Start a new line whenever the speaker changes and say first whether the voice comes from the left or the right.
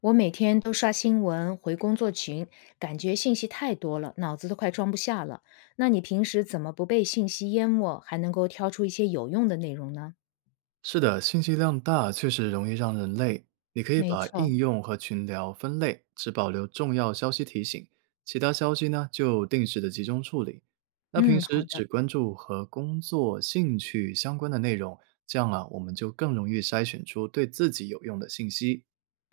left: 我每天都刷新闻、回工作群，感觉信息太多了，脑子都快装不下了。那你平时怎么不被信息淹没，还能够挑出一些有用的内容呢？
right: 是的，信息量大确实容易让人累。你可以
left: 没
right: 把
left: 错，
right: 应用和群聊分类，只保留重要消息提醒，其他消息呢就定时的集中处理。那平
left: 嗯，好
right: 时只
left: 的，
right: 关注和工作、兴趣相关的内容，这样啊，我们就更容易筛选出对自己有用的信息。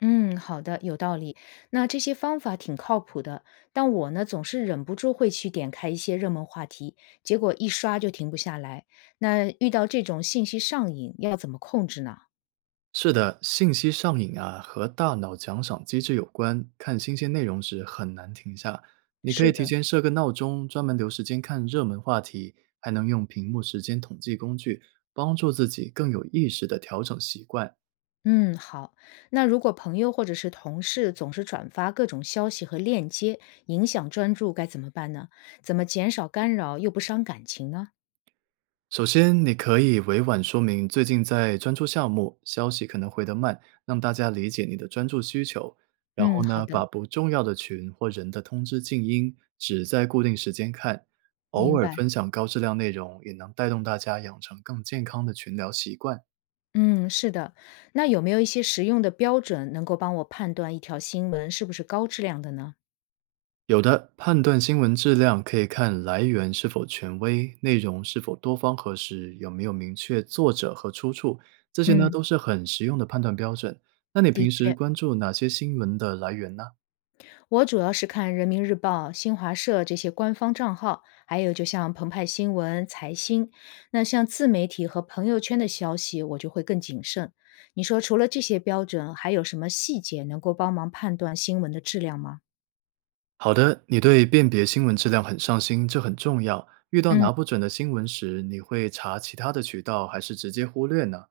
left: 嗯，好的，有道理。那这些方法挺靠谱的，但我呢总是忍不住会去点开一些热门话题，结果一刷就停不下来。那遇到这种信息上瘾，要怎么控制呢？
right: 是的，信息上瘾啊，和大脑奖赏机制有关。看新鲜内容时很难停下，你可
left: 是
right: 以提
left: 的，
right: 前设个闹钟，专门留时间看热门话题，还能用屏幕时间统计工具，帮助自己更有意识的调整习惯。
left: 嗯，好。那如果朋友或者是同事总是转发各种消息和链接，影响专注，该怎么办呢？怎么减少干扰又不伤感情呢？
right: 首先，你可以委婉说明最近在专注项目，消息可能回得慢，让大家理解你的专注需求。然后
left: 嗯，好
right: 呢，把
left: 的，
right: 不重要的群或人的通知静音，只在固定时间看。偶
left: 明
right: 尔
left: 白。
right: 分享高质量内容，也能带动大家养成更健康的群聊习惯。
left: 嗯，是的。那有没有一些实用的标准能够帮我判断一条新闻是不是高质量的呢？
right: 有的，判断新闻质量可以看来源是否权威，内容是否多方核实，有没有明确作者和出处，这些呢
left: 嗯，
right: 都是很实用的判断标准。那你
left: 的
right: 平时
left: 确。
right: 关注哪些新闻的来源呢？
left: 我主要是看人民日报、新华社这些官方账号，还有就像澎湃新闻、财新，那像自媒体和朋友圈的消息，我就会更谨慎。你说除了这些标准，还有什么细节能够帮忙判断新闻的质量吗？
right: 好的，你对辨别新闻质量很上心，这很重要。遇到
left: 嗯，
right: 拿不准的新闻时，你会查其他的渠道，还是直接忽略呢？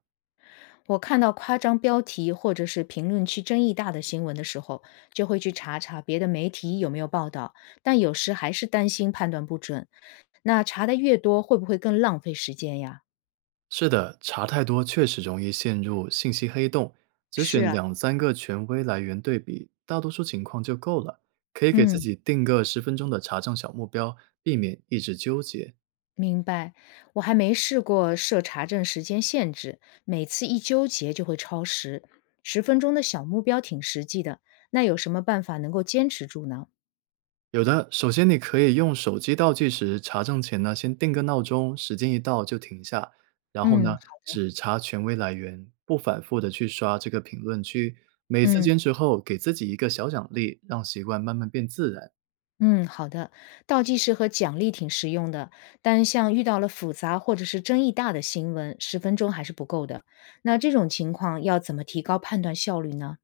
left: 我看到夸张标题或者是评论区争议大的新闻的时候，就会去查查别的媒体有没有报道，但有时还是担心判断不准。那查的越多，会不会更浪费时间呀？
right: 是的，查太多确实容易陷入信息黑洞，只
left: 是
right: 选
left: 啊，
right: 两三个权威来源对比，大多数情况就够了。可以给自
left: 嗯。
right: 己定个十分钟的查证小目标，避免一直纠结。
left: 明白，我还没试过设查证时间限制，每次一纠结就会超时。十分钟的小目标挺实际的，那有什么办法能够坚持住呢？
right: 有的，首先你可以用手机倒计时查证前呢，先定个闹钟，时间一到就停下，然后
left: 嗯
right: 呢，只查权威来源，不反复的去刷这个评论区。每次
left: 嗯
right: 坚持后，给自己一个小奖励，让习惯慢慢变自然。
left: 嗯，好的。倒计时和奖励挺实用的，但像遇到了复杂或者是争议大的新闻，十分钟还是不够的。那这种情况要怎么提高判断效率呢？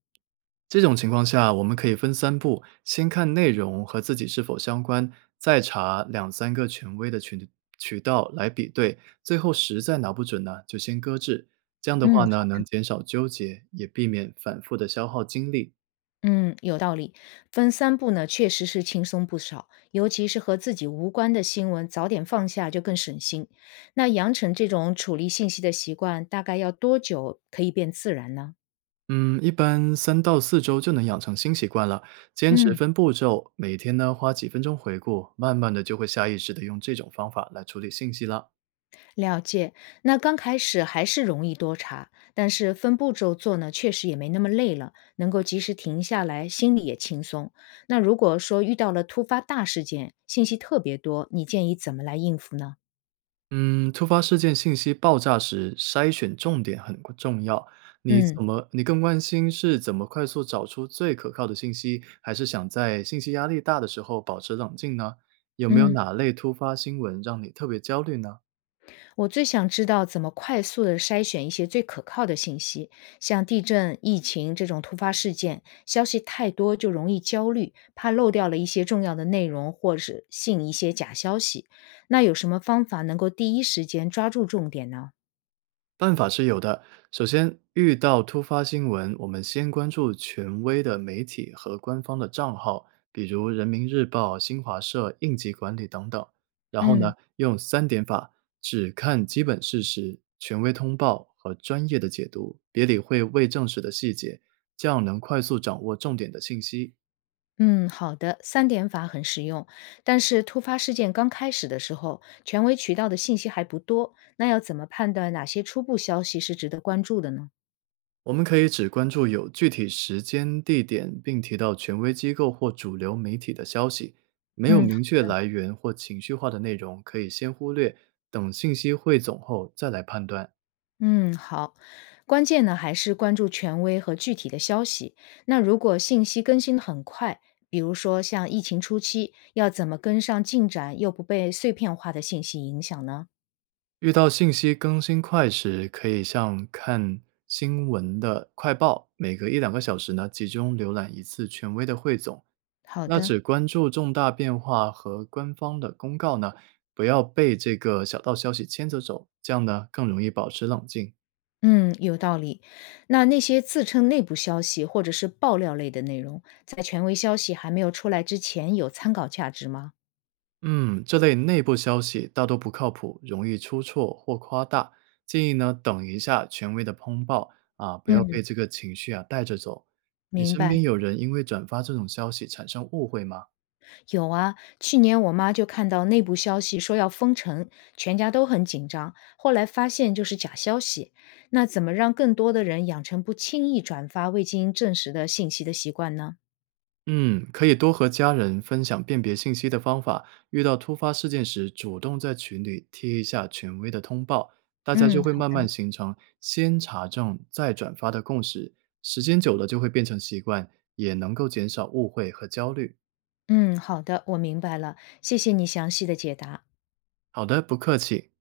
right: 这种情况下，我们可以分三步，先看内容和自己是否相关，再查两三个权威的渠渠道来比对，最后实在拿不准呢，就先搁置。这样的话
left: 嗯，
right: 呢，能减少纠结，也避免反复的消耗精力。
left: 嗯，有道理。分三步呢，确实是轻松不少，尤其是和自己无关的新闻，早点放下就更省心。那养成这种处理信息的习惯，大概要多久可以变自然呢？
right: 嗯，一般三到四周就能养成新习惯了。坚持
left: 嗯，
right: 分步骤，每天呢花几分钟回顾，慢慢的就会下意识的用这种方法来处理信息了。
left: 了解。那刚开始还是容易多查，但是分步骤做呢，确实也没那么累了，能够及时停下来，心里也轻松。那如果说遇到了突发大事件，信息特别多，你建议怎么来应付呢？
right: 嗯，突发事件信息爆炸时，筛选重点很关重要。你
left: 嗯
right: 怎么，你更关心是怎么快速找出最可靠的信息，还是想在信息压力大的时候保持冷静呢？有没有
left: 嗯。
right: 哪类突发新闻让你特别焦虑呢？
left: 我最想知道怎么快速的筛选一些最可靠的信息，像地震、疫情这种突发事件，消息太多就容易焦虑，怕漏掉了一些重要的内容，或是信一些假消息。那有什么方法能够第一时间抓住重点呢？
right: 办法是有的。首先，遇到突发新闻，我们先关注权威的媒体和官方的账号，比如人民日报、新华社、应急管理等等。然后呢，
left: 嗯。
right: 用三点法，只看基本事实、权威通报和专业的解读，别理会未证实的细节，这样能快速掌握重点的信息。
left: 嗯，好的，三点法很实用，但是突发事件刚开始的时候，权威渠道的信息还不多，那要怎么判断哪些初步消息是值得关注的呢？
right: 我们可以只关注有具体时间、地点，并提到权威机构或主流媒体的消息。没有
left: 嗯，
right: 明确来源或情绪化的内容，可以先忽略，等信息汇总后再来判断。
left: 嗯，好，关键呢还是关注权威和具体的消息。那如果信息更新的很快，比如说像疫情初期，要怎么跟上进展又不被碎片化的信息影响呢？
right: 遇到信息更新快时，可以像看新闻的快报，每隔一两个小时呢，集中浏览一次权威的汇总。
left: 好
right: 那
left: 的，
right: 只关注重大变化和官方的公告呢，不要被这个小道消息牵着走，这样呢更容易保持冷静。
left: 嗯，有道理。那那些自称内部消息或者是爆料类的内容，在权威消息还没有出来之前，有参考价值吗？
right: 嗯，这类内部消息大多不靠谱，容易出错或夸大。建议呢，等一下权威的通报啊，不要被
left: 嗯，
right: 这个情绪啊带着走。你
left: 明
right: 身边
left: 白。
right: 有人因为转发这种消息产生误会吗？
left: 有啊，去年我妈就看到内部消息说要封城，全家都很紧张。后来发现就是假消息。那怎么让更多的人养成不轻易转发未经证实的信息的习惯呢？
right: 嗯，可以多和家人分享辨别信息的方法。遇到突发事件时，主动在群里贴一下权威的通报，大家就
left: 嗯
right: 会慢慢形成先查证再转发的共识。时间久了就会变成习惯，也能够减少误会和焦虑。
left: 嗯，好的，我明白了，谢谢你详细的解答。
right: 好的，不客气。